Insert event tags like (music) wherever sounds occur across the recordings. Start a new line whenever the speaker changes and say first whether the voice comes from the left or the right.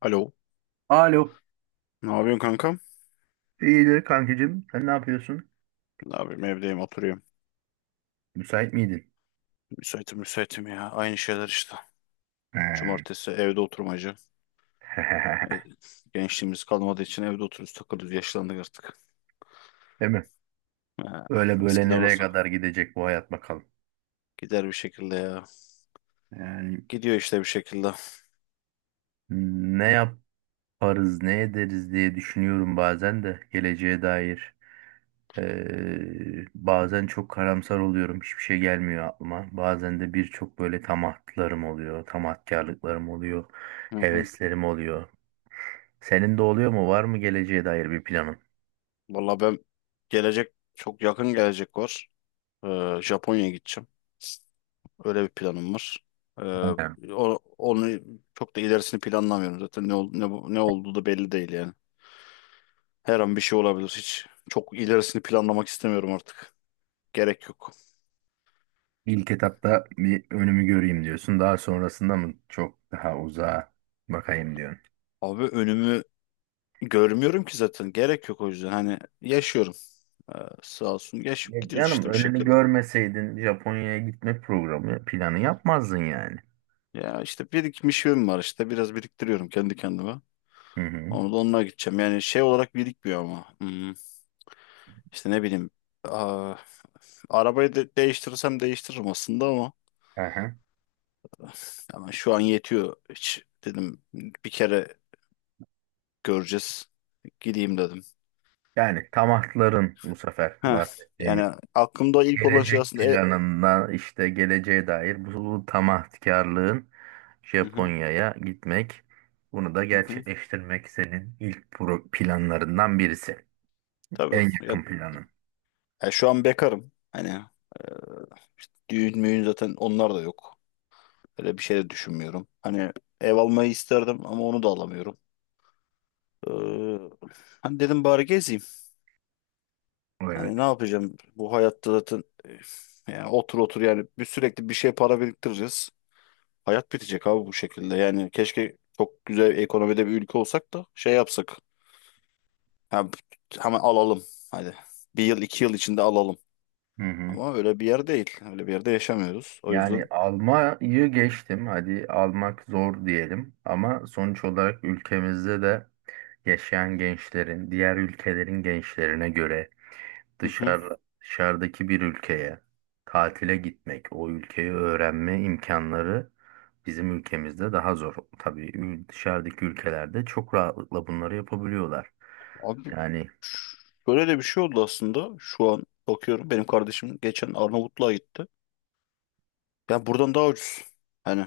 left: Alo.
right: Alo.
left: Ne yapıyorsun kankam?
right: İyidir kankacığım. Sen ne yapıyorsun?
left: Ne yapayım evdeyim oturuyorum.
right: Müsait miydin?
left: Müsaitim müsaitim ya. Aynı şeyler işte.
right: He.
left: Cumartesi evde oturmacı. E,
right: (laughs)
left: gençliğimiz kalmadığı için evde oturuyoruz takılıyoruz. Yaşlandık artık.
right: Değil mi?
left: Ha,
right: Böyle böyle
left: eskiden
right: nereye
left: olsa
right: kadar gidecek bu hayat bakalım.
left: gider bir şekilde ya.
right: Yani
left: Gidiyor işte bir şekilde.
right: ne yaparız, ne ederiz diye düşünüyorum bazen de geleceğe dair. Bazen çok karamsar oluyorum. Hiçbir şey gelmiyor aklıma. Bazen de birçok böyle tamatlarım oluyor. Tamatkarlıklarım oluyor.
left: Hı hı.
right: Heveslerim oluyor. Senin de oluyor mu? Var mı geleceğe dair bir planın?
left: Valla ben gelecek çok yakın gelecek var. Japonya'ya gideceğim. Öyle bir planım var. Ee, onu çok da ilerisini planlamıyorum zaten. Ne, ol- ne, bu- ne olduğu da belli değil yani. Her an bir şey olabilir. Hiç çok ilerisini planlamak istemiyorum artık. Gerek yok.
right: İlk etapta bir önümü göreyim diyorsun. Daha sonrasında mı çok daha uzağa bakayım diyorsun.
left: Abi önümü görmüyorum ki zaten. Gerek yok o yüzden. Hani yaşıyorum. Sağ olsun yaşayıp
right: Ya
left: gidiyoruz
right: canım
left: işte bir
right: önünü
left: şekilde.
right: görmeseydin Japonya'ya gitme programı planı yapmazdın yani.
left: Ya işte birikmişim var işte. Biraz biriktiriyorum kendi kendime.
right: Hı hı.
left: Onu da onunla gideceğim. Yani şey olarak birikmiyor ama. İşte ne bileyim. Aa, arabayı de değiştirirsem değiştiririm aslında ama.
right: Aha.
left: Ama şu an yetiyor. Hiç dedim bir kere göreceğiz. Gideyim dedim.
right: Yani taahhütlerin bu sefer
left: Ha,
right: bahsettiğimiz
left: yani aklımda ilk olan şey
right: gelecek
left: aslında
right: planında işte geleceğe dair bu tamahkarlığın
left: hı hı,
right: Japonya'ya gitmek bunu da
left: hı hı.
right: gerçekleştirmek senin ilk planlarından birisi.
left: Tabii
right: En
left: ya,
right: yakın planın.
left: ya şu an bekarım. Hani düğün müğün zaten onlar da yok. Öyle bir şey de düşünmüyorum. Hani ev almayı isterdim ama onu da alamıyorum. Ee, hani dedim bari gezeyim. Hani
right: Evet.
left: ne yapacağım bu hayatta zaten yani otur otur yani bir sürekli bir şey para biriktireceğiz. Hayat bitecek abi bu şekilde. Yani keşke çok güzel ekonomide bir ülke olsak da şey yapsak. Ha, hemen alalım. Hadi. Bir yıl 2 yıl içinde alalım.
right: Hı hı.
left: Ama öyle bir yer değil. Öyle bir yerde yaşamıyoruz. O
right: Yani
left: yüzden.
right: Almanya'yı geçtim. Hadi almak zor diyelim. Ama sonuç olarak ülkemizde de yaşayan gençlerin, diğer ülkelerin gençlerine göre
left: Hı hı.
right: dışarıdaki bir ülkeye tatile gitmek, o ülkeyi öğrenme imkanları bizim ülkemizde daha zor. Tabii dışarıdaki ülkelerde çok rahatlıkla bunları yapabiliyorlar.
left: Abi
right: Yani
left: böyle de bir şey oldu aslında. Şu an bakıyorum. Benim kardeşim geçen Arnavutluğa gitti. Ya buradan daha ucuz. Hani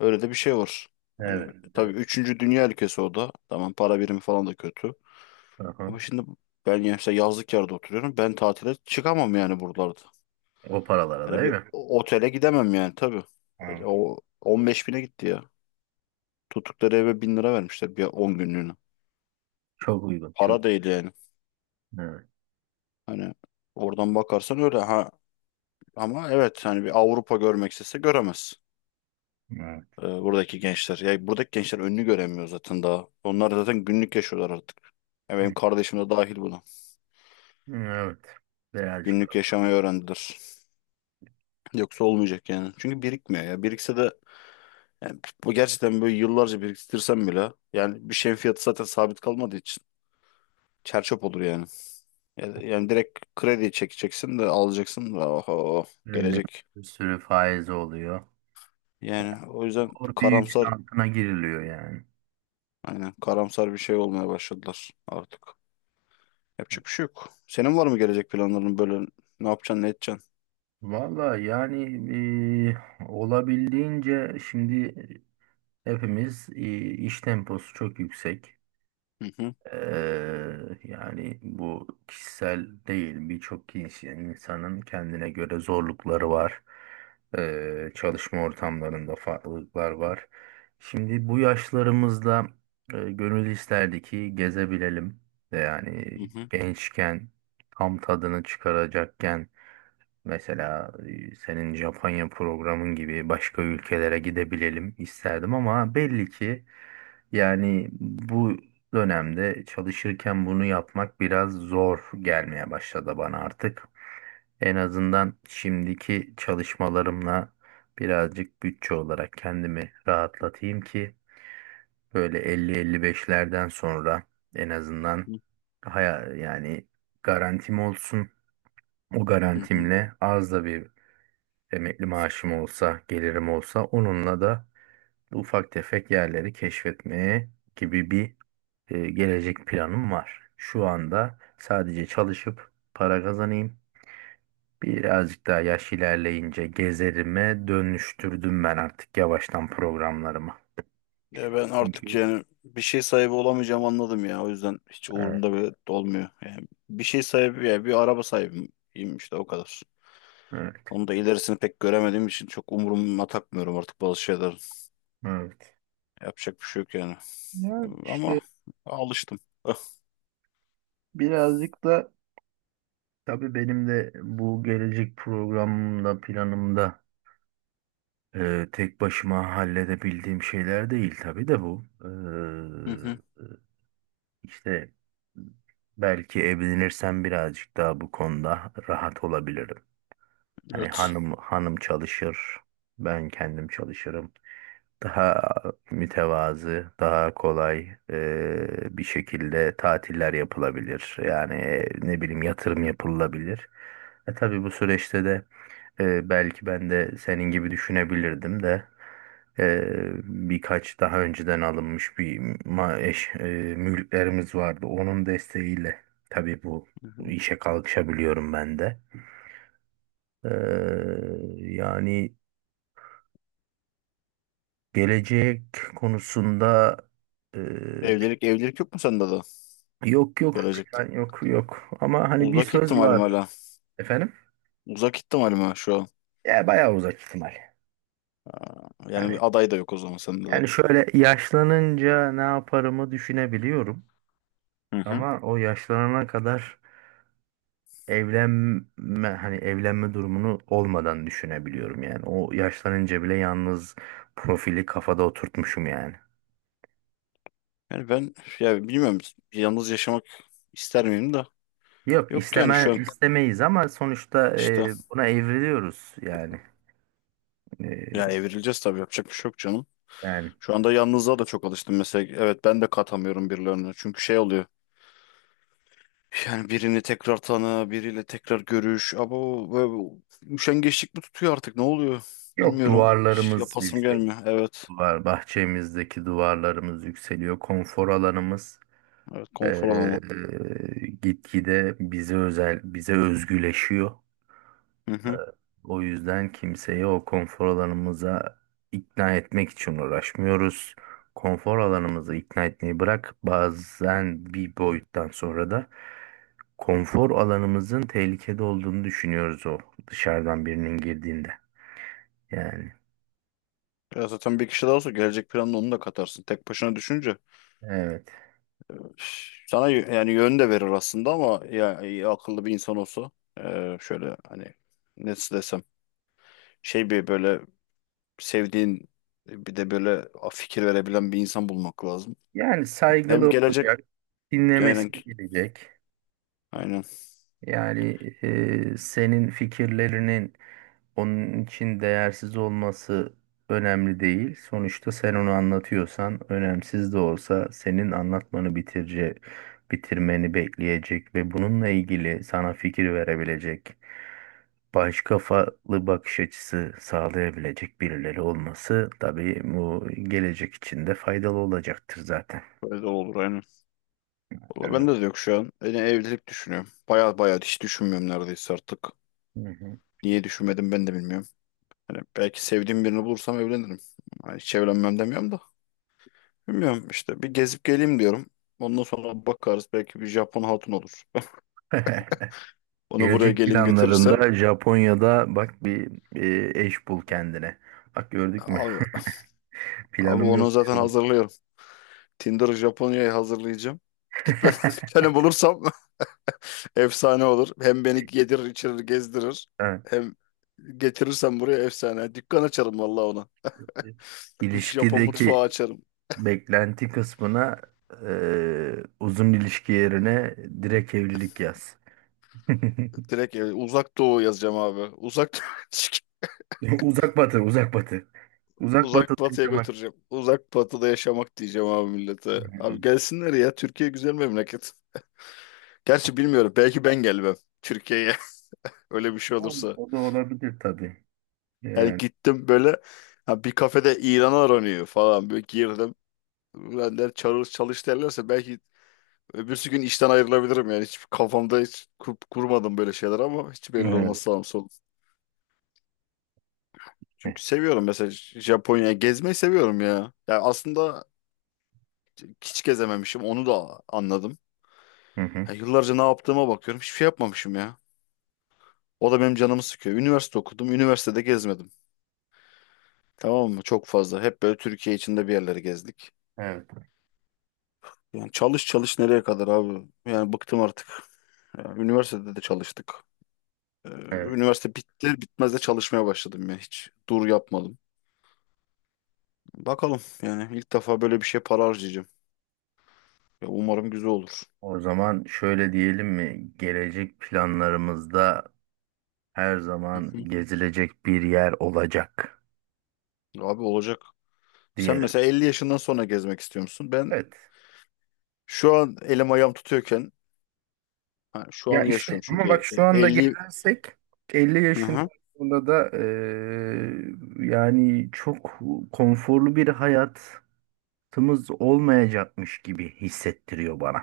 left: öyle de bir şey var.
right: evet,
left: Hani tabii
right: evet.
left: üçüncü dünya ülkesi o da. Tamam para birimi falan da kötü.
right: Aha.
left: Ama şimdi ben mesela yazlık yerde oturuyorum. Ben tatile çıkamam yani buralarda.
right: O paralara
left: Hani
right: değil
left: bir
right: mi?
left: otele gidemem yani tabii. E,
right: Evet,
left: o 15 bine gitti ya. Tuttukları eve 1.000 lira vermişler bir 10 günlüğüne.
right: çok uygun, çok.
left: Para değil yani.
right: Evet.
left: Hani oradan bakarsan öyle ha. Ama evet hani bir Avrupa görmek istese göremez.
right: Evet.
left: E, buradaki gençler. Ya buradaki gençler önünü göremiyor zaten daha. Onlar zaten günlük yaşıyorlar artık. Ya benim kardeşim de dahil buna.
right: Evet. Birazcık
left: Günlük yaşamayı öğrendiler. Yoksa olmayacak yani. Çünkü birikmiyor ya. Birikse de yani bu gerçekten böyle yıllarca biriktirsem bile yani bir şeyin fiyatı zaten sabit kalmadığı için. Çerçöp olur yani. Yani direkt kredi çekeceksin de alacaksın da oho,
right: öyle
left: gelecek.
right: bir sürü faiz oluyor.
left: Yani o yüzden
right: Doğru bir yükün
left: karamsar
right: altına giriliyor yani.
left: aynen karamsar bir şey olmaya başladılar artık. Yapacak bir şey yok. Senin var mı gelecek planların böyle ne yapacaksın ne edeceksin?
right: Valla yani olabildiğince şimdi hepimiz iş temposu çok yüksek.
left: Hı hı,
right: Yani bu kişisel değil birçok kişi insanın kendine göre zorlukları var. Çalışma ortamlarında farklılıklar var. Şimdi bu yaşlarımızda gönül isterdi ki gezebilelim. Yani
left: hı hı,
right: gençken tam tadını çıkaracakken mesela senin Japonya programın gibi başka ülkelere gidebilelim isterdim ama belli ki yani bu dönemde çalışırken bunu yapmak biraz zor gelmeye başladı bana artık. En azından şimdiki çalışmalarımla birazcık bütçe olarak kendimi rahatlatayım ki böyle 50-55'lerden sonra en azından
left: hı
right: yani garantim olsun. O
left: hı. Hı.
right: garantimle az da bir emekli maaşım olsa, gelirim olsa onunla da ufak tefek yerleri keşfetmeye gibi bir gelecek planım var. Şu anda sadece çalışıp para kazanayım. Birazcık daha yaş ilerleyince gezerime dönüştürdüm ben artık yavaştan programlarımı.
left: Ya ben artık
right: Çünkü
left: yani bir şey sahibi olamayacağım anladım ya. O yüzden hiç
right: evet,
left: umurumda bile olmuyor. Yani bir şey sahibi yani bir araba sahibiyim işte o kadar.
right: evet,
left: Onu da ilerisini pek göremediğim için çok umuruma takmıyorum artık bazı şeyler.
right: evet.
left: Yapacak bir şey yok yani.
right: Ya
left: Ama
right: işte
left: alıştım. Ah,
right: birazcık da tabii benim de bu gelecek programımda, planımda tek başıma halledebildiğim şeyler değil tabii de bu.
left: hı hı,
right: İşte belki evlenirsem birazcık daha bu konuda rahat olabilirim. Hani
left: evet.
right: hanım hanım çalışır, ben kendim çalışırım. Daha mütevazı, daha kolay bir şekilde tatiller yapılabilir. Yani ne bileyim yatırım yapılabilir. Tabii bu süreçte de belki ben de senin gibi düşünebilirdim de ee, birkaç daha önceden alınmış bir ma eş, e, mülklerimiz vardı. Onun desteğiyle tabii bu
left: Hı hı.
right: işe kalkışabiliyorum ben de. Ee, Yani gelecek konusunda e,
left: Evlilik evlilik yok mu sende de
right: yok yok
left: gelecekte?
right: plan yok yok ama hani bir
left: Uzak
right: söz
left: ihtimalim
right: vardı
left: hala.
right: efendim.
left: Uzak ihtimalim ha şu an.
right: Ya bayağı uzak ihtimal.
left: Aa, yani
right: Yani
left: bir aday da yok o zaman sende de.
right: yani şöyle yaşlanınca ne yaparımı düşünebiliyorum.
left: Hı hı.
right: Ama o yaşlanana kadar hani evlenme durumunu olmadan düşünebiliyorum yani. O yaşlanınca bile yalnız profili kafada oturtmuşum yani.
left: Yani ben ya bilmiyorum yalnız yaşamak ister miyim da?
right: Yok
left: Yok yani
right: isteme
left: şu an
right: istemeyiz ama sonuçta
left: işte
right: buna evriliyoruz yani.
left: ya
right: E,
left: evrileceğiz tabii yapacak bir şey yok canım.
right: Yani
left: Şu anda yalnızlığa da çok alıştım mesela. Evet ben de katamıyorum birilerine. Çünkü şey oluyor. Yani birini tekrar tanı, biriyle tekrar görüş. Abo böyle bir üşengeçlik mi tutuyor artık? Ne oluyor?
right: yok
left: Bilmiyorum. Hiç
right: duvarlarımız
left: yapasım
right: yükseliyor.
left: gelmiyor. Evet.
right: Bahçemizdeki duvarlarımız yükseliyor. Konfor alanımız
left: Evet,
right: e,
left: konfor alanı.
right: gitgide bize özel bize özgüleşiyor.
left: Hı hı.
right: O yüzden kimseyi o konfor alanımıza ikna etmek için uğraşmıyoruz. Konfor alanımızı ikna etmeyi bırak. Bazen bir boyuttan sonra da konfor alanımızın tehlikede olduğunu düşünüyoruz o dışarıdan birinin girdiğinde. Yani
left: Ya zaten bir kişi daha olsa gelecek planını onu da katarsın. Tek başına düşünce
right: evet.
left: sana yani yön de verir aslında ama ya, ya akıllı bir insan olsa şöyle hani nasıl desem şey bir böyle sevdiğin bir de böyle fikir verebilen bir insan bulmak lazım.
right: Yani
left: Hem
right: saygılı
left: gelecek
right: olacak, dinlemesi
left: aynen
right: gelecek.
left: aynen
right: Yani senin fikirlerinin onun için değersiz olması önemli değil. Sonuçta sen onu anlatıyorsan önemsiz de olsa senin anlatmanı bitirmeni bekleyecek ve bununla ilgili sana fikir verebilecek, baş kafalı bakış açısı sağlayabilecek birileri olması tabii bu gelecek için de faydalı olacaktır zaten.
left: böyle de olur aynen. Valla
right: Yani,
left: bende de yok şu an. Yani evlilik düşünüyorum. Baya baya hiç düşünmüyorum neredeyse artık.
right: hı hı.
left: Niye düşünmedim ben de bilmiyorum. Hani belki sevdiğim birini bulursam evlenirim. Hani hiç evlenmem demiyorum da. Bilmiyorum işte bir gezip geleyim diyorum. Ondan sonra bakarız belki bir Japon hatun olur.
right: (laughs)
left: (laughs) Onu buraya
right: Gelecek
left: gelin getirirsem
right: planlarında Japonya'da bak bir eş bul kendine. Bak gördük mü?
left: abi,
right: (laughs)
left: abi
right: Planım yok
left: onu zaten
right: diyorum.
left: hazırlıyorum. Tinder Japonya'yı hazırlayacağım. Gitmeden (laughs) bir
right: (laughs)
left: tane bulursam (laughs) efsane olur. Hem beni yedirir içirir gezdirir.
right: Ha.
left: Hem getirirsem buraya efsane. Dükkan açarım vallahi ona. Japon
right: İlişkideki
left: mutfağı açarım.
right: beklenti kısmına uzun ilişki yerine direkt evlilik yaz. (laughs)
left: Direkt uzak doğu yazacağım abi. Uzak (laughs)
right: Uzak batı, uzak batı. Uzak
left: uzak
right: batıda
left: batıya
right: yaşamak
left: götüreceğim. Uzak batıda yaşamak diyeceğim abi millete. Abi
right: isterdim.
left: gelsinler ya. Türkiye güzel memleket. Gerçi bilmiyorum. Belki ben gelmem Türkiye'ye. (laughs) Öyle bir şey
right: Yani
left: olursa.
right: o da olabilir tabii.
left: Yani
right: Yani,
left: gittim böyle ha, bir kafede İran aranıyor falan. Böyle girdim. Ben der çalış, çalış derlerse belki öbürsü gün işten ayrılabilirim yani. Hiç kafamda hiç kurmadım böyle şeyler ama hiç belli olmaz
right: evet.
left: sağım solum. Çünkü seviyorum mesela Japonya'ya gezmeyi seviyorum ya. Ya aslında hiç gezememişim onu da anladım.
right: Hı hı.
left: Ya yıllarca ne yaptığıma bakıyorum hiçbir şey yapmamışım ya. O da benim canımı sıkıyor. Üniversite okudum, üniversitede gezmedim. Tamam mı? Çok fazla. Hep böyle Türkiye içinde bir yerlere gezdik.
right: Evet.
left: Yani çalış çalış nereye kadar abi? Yani bıktım artık. Ya üniversitede de çalıştık. Ee,
right: Evet.
left: üniversite bitti, bitmez de çalışmaya başladım ya. Hiç dur yapmadım. Bakalım yani ilk defa böyle bir şey para harcayacağım. Ya umarım güzel olur.
right: O zaman şöyle diyelim mi? Gelecek planlarımızda her
left: Hı
right: zaman
left: hı.
right: gezilecek bir yer olacak
left: Abi olacak. Sen
right: diyelim.
left: mesela 50 yaşından sonra gezmek istiyor musun? Ben
right: Evet.
left: şu an elim ayağım tutuyorken ha, şu
right: Ya
left: an yaşıyorum
right: işte ama
left: çünkü
right: bak şu anda
left: 50.
right: gelirsek 50
left: Hı
right: yaşında
left: hı.
right: sonra da yani çok konforlu bir hayatımız olmayacakmış gibi hissettiriyor bana.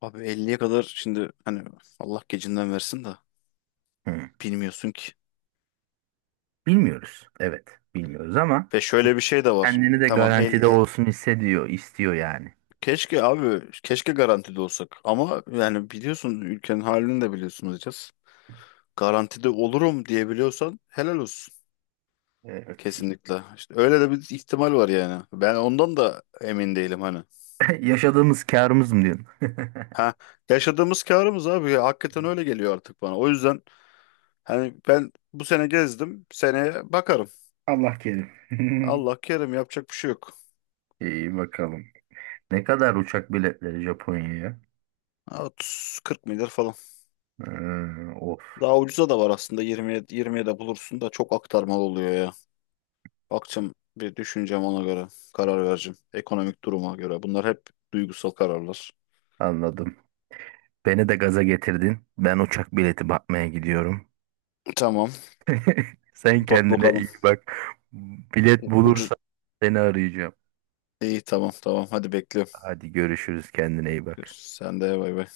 left: Abi 50'ye kadar şimdi hani Allah gecinden versin de
right: Hı.
left: bilmiyorsun ki.
right: Bilmiyoruz. Evet, bilmiyoruz ama
left: Ve şöyle bir şey de var.
right: kendini de
left: Tamam
right: garantide olsun hissediyor, istiyor yani.
left: keşke abi keşke garantide olsak ama yani biliyorsun ülkenin halini de biliyorsunuz diyeceğiz. Garantide olurum diyebiliyorsan helal olsun.
right: Evet.
left: Kesinlikle. İşte öyle de bir ihtimal var yani. Ben ondan da emin değilim hani.
right: (laughs) Yaşadığımız kârımız mı diyorsun? (laughs)
left: Ha, yaşadığımız karımız abi ya, hakikaten öyle geliyor artık bana. O yüzden hani ben bu sene gezdim. Seneye bakarım.
right: Allah kerim. (laughs)
left: Allah kerim yapacak bir şey yok.
right: İyi bakalım. Ne kadar uçak biletleri Japonya'ya?
left: Ha, 30 40 milyar falan.
right: Of,
left: Daha ucuza da var aslında 20 20'ye de bulursun da çok aktarmalı oluyor ya. Bakacağım bir düşüneceğim ona göre karar vereceğim. Ekonomik duruma göre. Bunlar hep duygusal kararlar.
right: anladım. Beni de gaza getirdin. Ben uçak bileti bakmaya gidiyorum.
left: Tamam.
right: Sen
left: Bak
right: kendine
left: bakalım.
right: iyi bak. Bilet
left: Ucuz.
right: bulursam seni arayacağım.
left: İyi tamam tamam. Hadi bekliyorum.
right: Hadi görüşürüz. Kendine iyi bak.
left: Görüşürüz. Sen de bay bay.